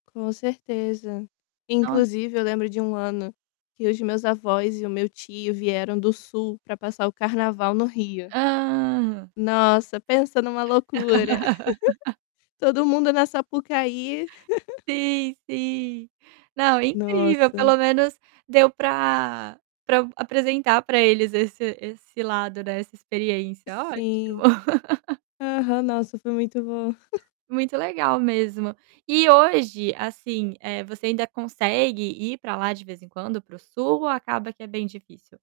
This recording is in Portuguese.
Com certeza. Nos Inclusive eu lembro de um ano, que os meus avós e o meu tio vieram do sul para passar o carnaval no Rio. Hã. Nossa, pensa em uma loucura. Todo mundo na Sapucaí. Sim, sim. Não, incrível, Nossa! pelo menos deu pra pra apresentar pra eles esse esse lado, né, essa experiência, ótimo. Sim. Aham. Nossa, foi muito bom. Muito legal mesmo. E, hoje, assim, eh, você ainda consegue ir pra lá de vez em quando, para o sul ou acaba que é bem difícil?